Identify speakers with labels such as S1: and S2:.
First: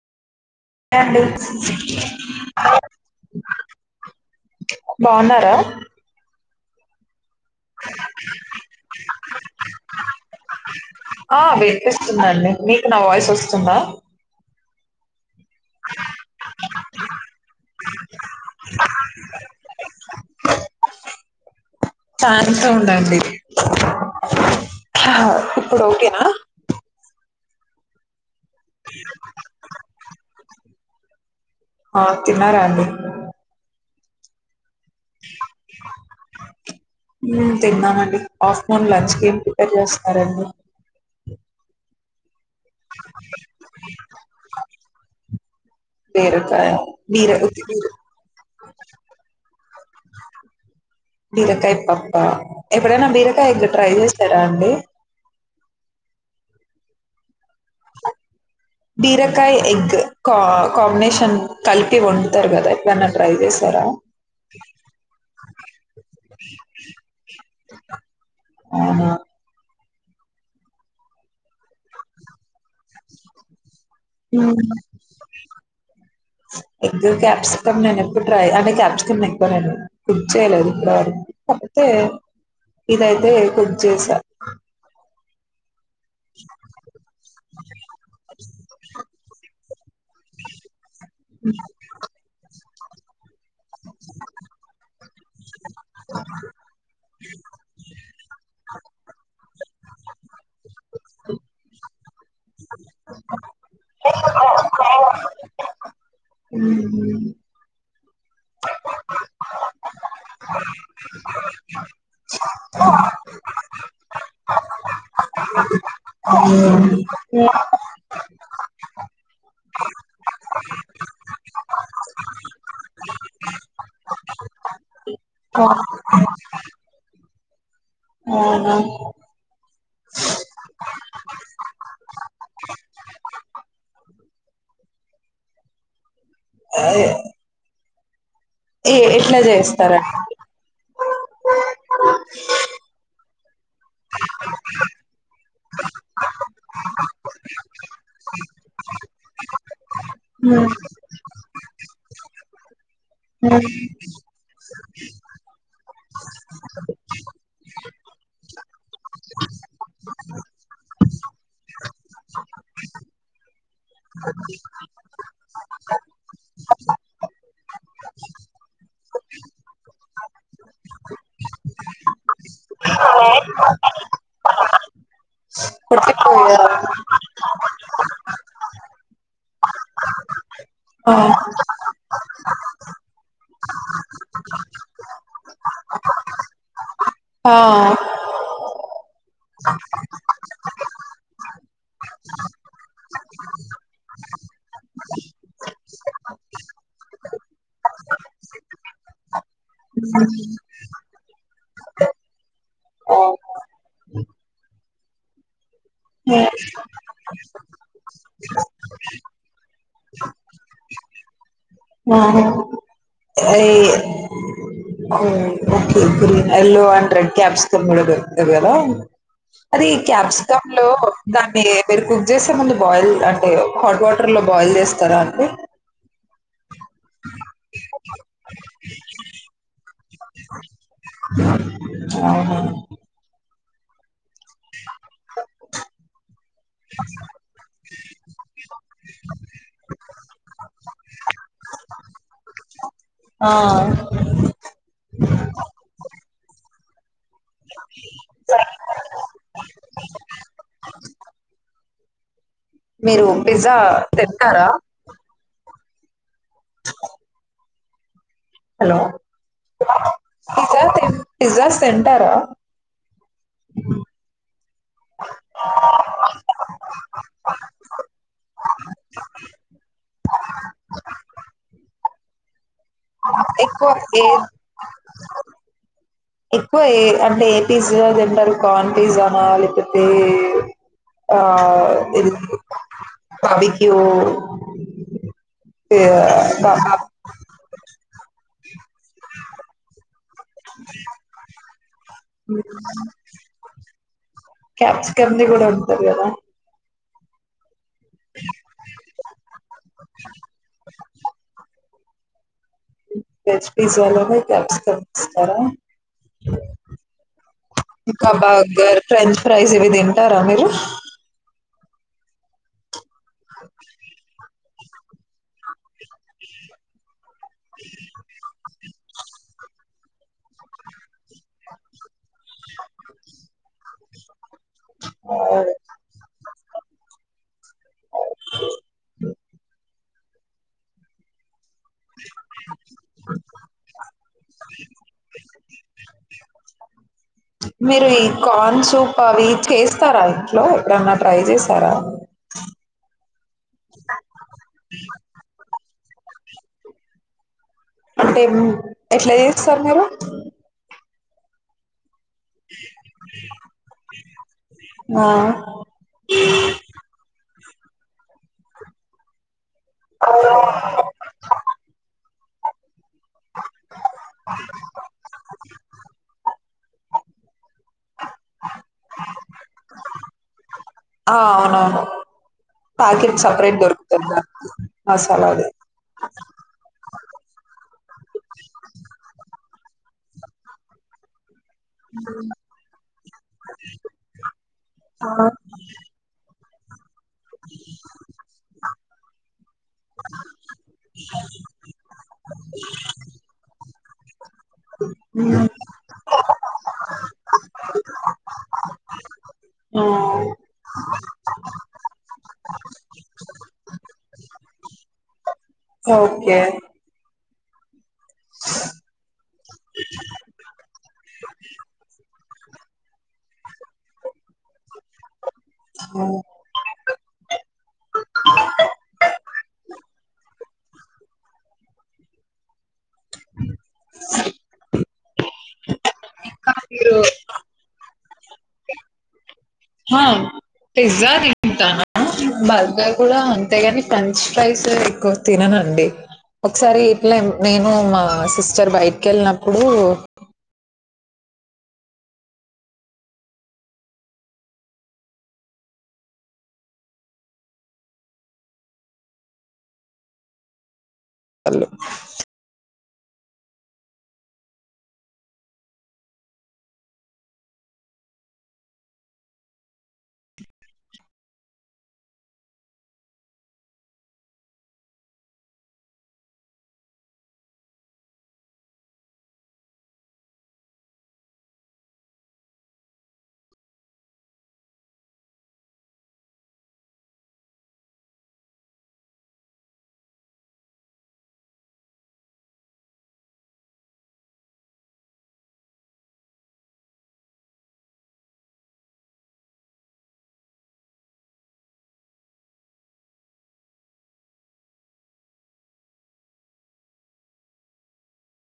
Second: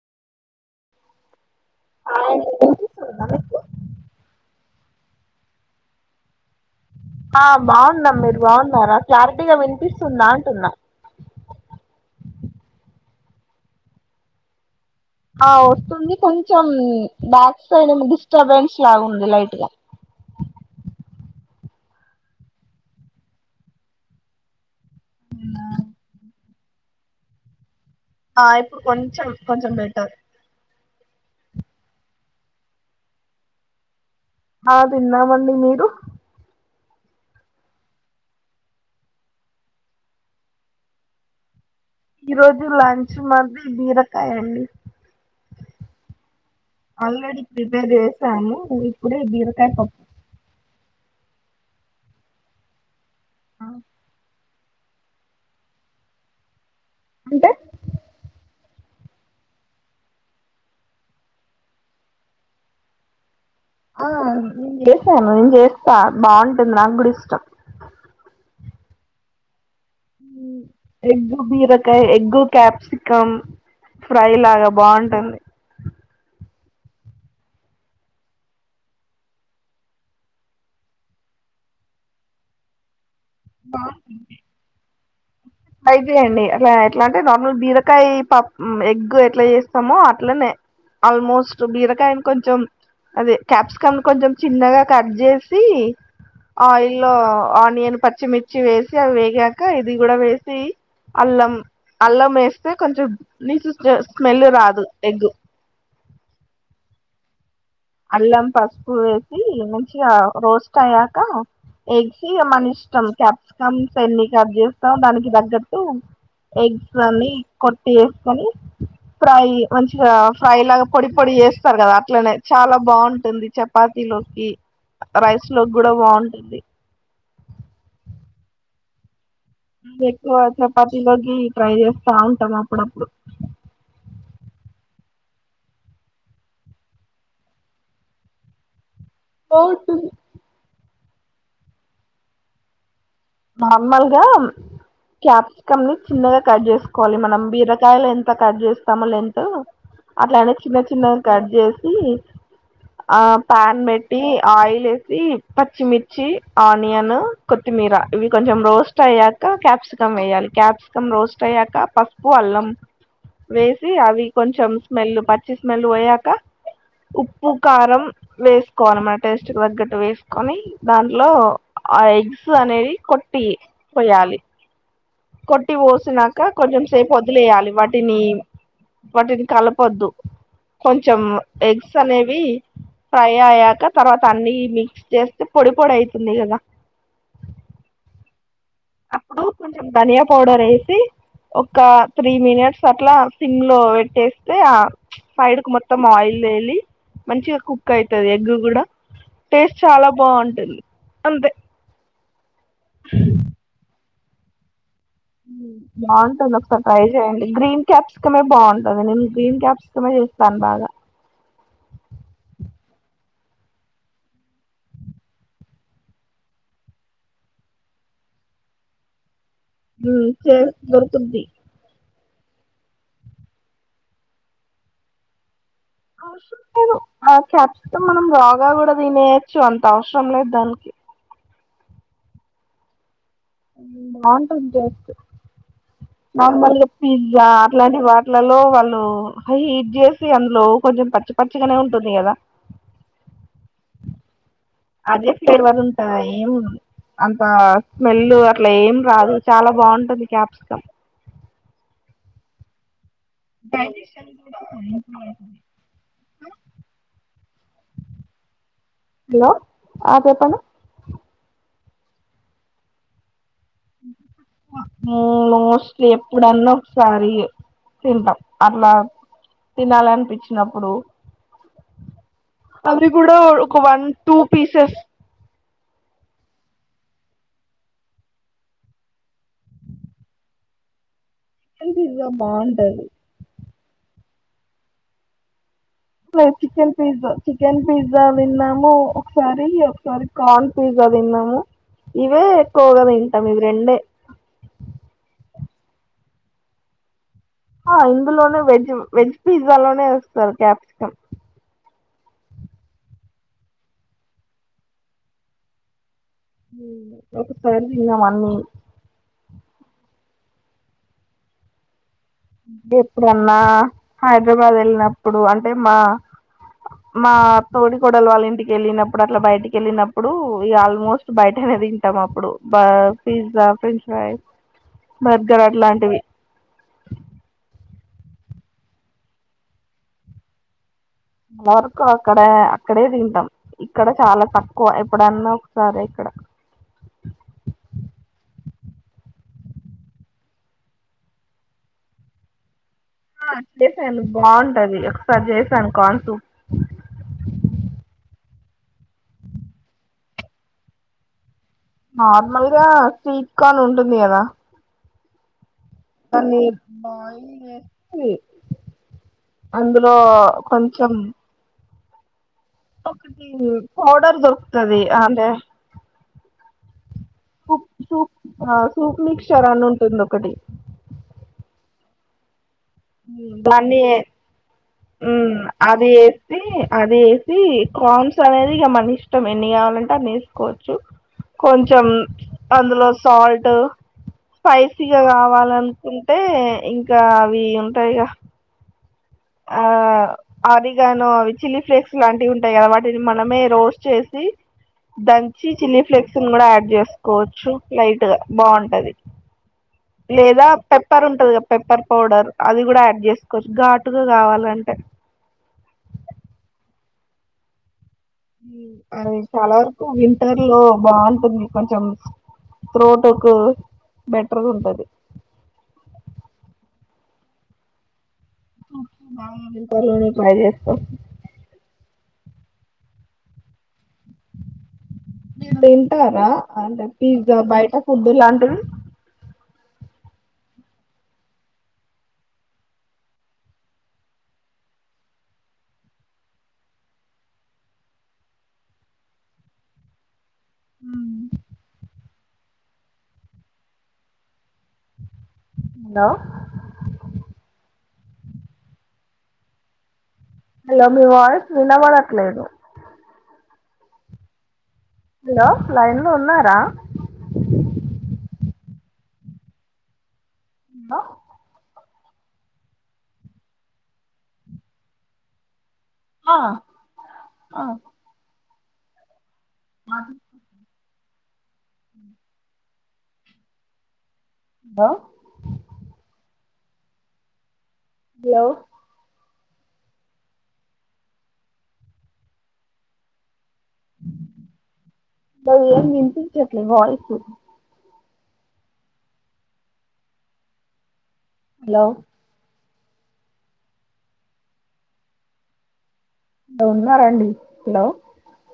S1: సరే అండి బాన్నా టా
S2: ఆ బాగున్నాం మీరు బాగున్నారా క్లారిటీగా వినిపిస్తుందా అంటున్నా
S1: స్తుందండి మీకు నా వాయిస్ వస్తుందా
S2: ఆ వస్తుంది కొంచెం బ్యాక్ సైడ్ డిస్టర్బెన్స్ లాగుంది లైట్ గా
S1: చాన్స ఉండండి హ్ ఇప్పుడు ఓకేనా
S2: ఆ ఇప్పుడు కొంచెం కొంచెం బెటర్
S1: ఆ తిన్నారా అండి
S2: ఆ తిన్నా మండి మీరు
S1: హుమ్ తిన్నా మండి ఆఫ్టర్నూన్ లంచ్ కి ఏం ప్రిపేర్ చేస్తున్నారండి
S2: ఈ రోజు లంచ్ మాది బీరకాయ అండి,
S1: బీరకాయ బీర
S2: ఆల్రెడీ
S1: ఉత్తి బీర
S2: ప్రిపేర్ చేసాము ఇప్పుడే బీరకాయ పప్.
S1: బీరకాయ పప్పా, ఎప్పుడైనా బీరకాయ ఎగ్ ట్రై చేస్తారా అండి?
S2: అంటె
S1: బీరకాయ ఎగ్, కా కాంబినేషన్ కలిపి వండుతారు కదా, ఎప్పుడన్న ట్రై చేస్
S2: ఆ నేను చేసాను, నేను చేస్తా బాగుంటుంది, నాకు గుడ ఇష్టం.
S1: అవునా
S2: ఎగ్గు బీరకాయ, ఎగ్గు క్యాప్సికమ్. ఫ్రై లాగా
S1: మ్మ్.
S2: బాగుంటుంది.
S1: ఎగ్ క్యాప్సికం నేను ఎప్పుడు ట్రై అంటే క్యాప్సికం ఎక్కువ నేను కుక్ చేయలేదు ఇప్పుడు వరకు, కాపోతే. అదే కుక్ చేస
S2: ట్రై చేయండి అట్లా ఎట్లా అంటే నార్మల్ బీరకాయ పప్ ఎగ్ ఎట్లా చేస్తామో అట్లనే ఆల్మోస్ట్, బీరకాయని కొంచెం అదే కాప్సికం కొంచెం చిన్నగా కట్ జెస్ ది ఆయిల్ లో ఆనియన్ పిర్చిమిర్చి వేసి అవి వేగాక ఇది కూడా వేసి, అల్లం అల్లం వేస్తే కొంచెం నీసు జ్ స్మెల్ రాదు ఎగ్గు.
S1: ఉమ్
S2: అల్లం పసుపు వేసి మంచిగా రోస్ట్ అయ్యాక ఎగ్స్ ఇగ మన ఇష్టం, క్యాప్సికమ్స్ ఎన్ని కట్ చేస్తాం దానికి తగ్గట్టు ఎగ్స్ అన్ని కొట్టి ఏసుకొని, ఫ్రై మంచిగా ఫ్రై లాగా పొడి పొడి చేస్తరు కదా అట్లనే. చాలా బాగుంటుంది చపాతీ లోకి, రైస్ లోకి కూడా బాగుంటుంది.
S1: అవునా
S2: ఎక్కువ చపాతీలోకి ట్రై చేస్తా ఉంటాం అప్పుడప్పుడు.
S1: అయే ఏ ఎట్లా చేస్తార
S2: నార్మల్గా క్యాప్ ముక్కల్ని చిన్నగా కట్ చేసుకోవాలి మనం బీరకాయలు ఎంత కట్ చేస్తామో లెంగ్తు, అట్లానే చిన్న చిన్నగా కట్ చేస్ సి ఆ పాన్ పెట్టి ఆయిల్ ఏసి పచ్చిమిర్ చ్చి ఆనియన్, కొత్తిమీర ఇవి కొంచెం రోస్ట్ అయ్యాక క్యాప్సికం వేయాలి, క్యాప్సికం రోస్ట్ అయ్యాక పసుపు అల్లం వేసి సి అవి కొంచెం స్మెల్ పచ్చి స్మెల్ పోయాక, ఉప్పు కారం వేసుకోవాలి మన టేస్ట్ తగ్గట్టు వేసుకొని దాంట్లో ఆ ఎగ్స్ అనేది కొట్టి పోయాలి, కొట్టి పోసినాక
S1: కొట్టిపోయా
S2: కొంచెం సేపు వదిలేయాలి వాటిని వాటిని కలపొద్దు
S1: ఆ
S2: కొంచెం ఎగ్స్ అనేవి ఫ్రై అయ్యాక తర్వాత అన్ని మిక్స్ చేస్తే పొడి పొడి ఐతుంది కదా
S1: ఆ
S2: అప్పుడు కొంచెం ధనియా పౌడర్ ఏసి ఒక త్రీ మినిట్స్ అట్లా సిమ్ లో పెట్టేస్తే ఆ సైడ్ కు మొత్తం ఆయిల్ తేలి మంచిగా కుక్ అయితది. ఎగ్ కూడా టేస్ట్ చాలా బాగుంటుంది అంతే
S1: ఆ.
S2: స బాగుంటుంది ఒకసారి ట్రై చేయండి గ్రీన్ క్యాప్స్ కమే బాగుంటంది నేను గ్రీన్ క్యాప్స్ సుమ చేస్తాన్నారా
S1: ఏయే okay green yellow and red caps త దొరుకుతుంది కదా అది
S2: ఉమ్ చే
S1: క్యాప్సికమ్ లో
S2: దొరుకుద్ది
S1: దాన్ని పెరుగు చేస్తే ముందు బాయిల్ అంటే హాట్ వాటర్ లో బాయిల్ చేస్తారా అండి
S2: అవసరం లేదు ఆ క్యాప్సిమ్ మనం రోగాలు కూడా తినేయచ్చు అంత అఔ అన్నం దానికి
S1: ఆ అవునా
S2: నాన్ నార్మల్గా పిజ్జా అట్లాంటి వాటిలలో వాళ్ళు హీట్ చేసి అందులో కొంచం పచ్చి పచ్చిగానే ఉంటుంది కదా
S1: ఆ!
S2: అదే పేర్వల్ ఉంటాయి ఏం ఉమ్ అంత స్మెల్ అట్లా ఏం రాదు చాలా బావుంటది క్యాప్సికం
S1: మీరు పిజ్జా తింటారా హలో!
S2: హలో ఆ చెప్పండి
S1: పిజ్జా తిన్ పిజ్జాస్ తింటారా
S2: మోస్ట్లీ ఎప్పుడన్నా ఒకసారి తింటాం అట్లా తినాలనిపించినప్పుడు అవి కూడా ఒక
S1: ఎక్కువ
S2: వన్
S1: ఏ
S2: టూ పీసెస్
S1: ఎక్కువ ఏ అంటే ఏ పిజ్జా తింటారు కార్న్ పిజ్జానా లేకపోతే ఆ
S2: చికెన్ పిజ్జా
S1: ఇది
S2: బాగుంటది
S1: అ అవి ఇగో
S2: chicken pizza chicken pizza విన్నాం మేము ఒకసారి ఒకసారి కార్న్ పిజ్జా తిన్నాము ఇవే ఎక్కువగా తింటాము ఇవి రెండే
S1: ఉండది గదా
S2: ఆహ్ ఇందులోనే వెజ్జ్ వెజ్జ్ పిజ్జా లోనే వేస్తారు క్యాప్సికం
S1: వెజ్ పీజా లోనే క్యాప్సికం ఇస్తారా
S2: ఉమ్ ఒకసారి తిన్నావ అన్ని
S1: ప్రైజ్ ఇవి తింటారా మీరు
S2: గేప్ ఎ [unintelligible] హైదరాబాద్ వెళ్ళినప్పుడు అంటే మా మా తోడి కొడలు వాళ్ళ ఇంటికి వెళ్ళినప్పుడు అట్లా బయటికి వెళ్ళినప్పు. అప్పుడు ఈగ ఆల్మోస్ట్ బయటనే తింటాము అప్ అప్పుడు బర్ పిజ్జా ఫ్రెంచ్ ప్రైస్
S1: ఆ,
S2: బర్గర్ అట్లాంటివి
S1: ఆహ్
S2: వర్క్ అక్కడే అక్కడె అక్కడే తింటాం ఇక్కడ చాలా తక్కువ ఎప్పుడన్నా ఒకసారి ఇక్కడ.
S1: మీరు ఈ కార్న్ సూప్ అవి చేస్తారా ఇంట్లో ఎప్పుడన్నా ట్రై చేశారా.
S2: ఆ చేశాను బాగుంటది ఒకసారి చేశాను. కార్న్ సూప్
S1: అంటే ఎట్లా చేస్తారు మీరు
S2: ఆ నార్మల్ గా స్వీట్ కార్న్ ఉంటుంది కదా.
S1: ఆ
S2: [unintelligible] అ అందులో కొంచెం ఒకటి పౌడర్ దొరుకుతుది అంటే. ఒక సూప్ సూప్ మిక్చర్ అని ఉంటుంది ఒకటి
S1: ఆ అవునవును ప్యాకెట్ సపరేట్
S2: దాన్ని
S1: దొరుకుతుంది దానికి మసాలాది
S2: అది వేసి అది వేసి కాన్స్ అనేది ఇక మన ఇష్టం ఎన్ని కావాలంటే. వేసుకోవచ్చు కొంచెం అందులో సాల్ట్ స్పైసీగా
S1: ఆ
S2: కావాలనుకుంటే. ఇ ఇంకా అవి దయ ఆ ఆరిగాను అవి చిల్లీ ఫ్లేక్స్ లాంటివి ఉంటాయి కదా వాటిని మనమే రోస్ట్ చేసి
S1: హ్మ్
S2: దంచి చిల్లీ ఫ్లేక్స్ని కూడా యాడ్ చేసుకోవచ్చు లైట్ గా బాగుంటది
S1: ఆ
S2: లేదా పెప్పర్ ఉంటది కదా పెప్పర్ పౌడర్ అది కూడా యాడ్ చేసుకోవచ్చు ఘాటుగా కావాలంటే
S1: ఓకే
S2: అది చాలా వరకు వింటర్ లో బాగుంటుంది కొంచెం త్రొటకు బెటర్గా ఉంటాది
S1: ఆ,
S2: బాగా ఉంటారు కదా [inaudible] అదే ఇడా ఉంటారా
S1: కానీ మీరు
S2: పిజ్జా బయట వొద్దులాంటివి
S1: హ పిజ్జా తింటాను బర్గర్ కూడా అంతేగాని ఫ్రెంచ్ ఫ్రైస్ ఎక్కువ తినను అండి ఒకసారి ఇట్లా నేను మా సిస్టర్ బయటికి వెళ్ళినప్పుడు
S2: హ హలో హలో మీ వాయిస్
S1: వాళ్ళు
S2: వినాబడట్లేదు హలో లైన్ లో ఉన్నారా ఉండా ఆ ఆ అదీ దా హలో మే ఏం వినిపించట్లేదు వాయిస్ హలో హలో ఉన్నారండి హలో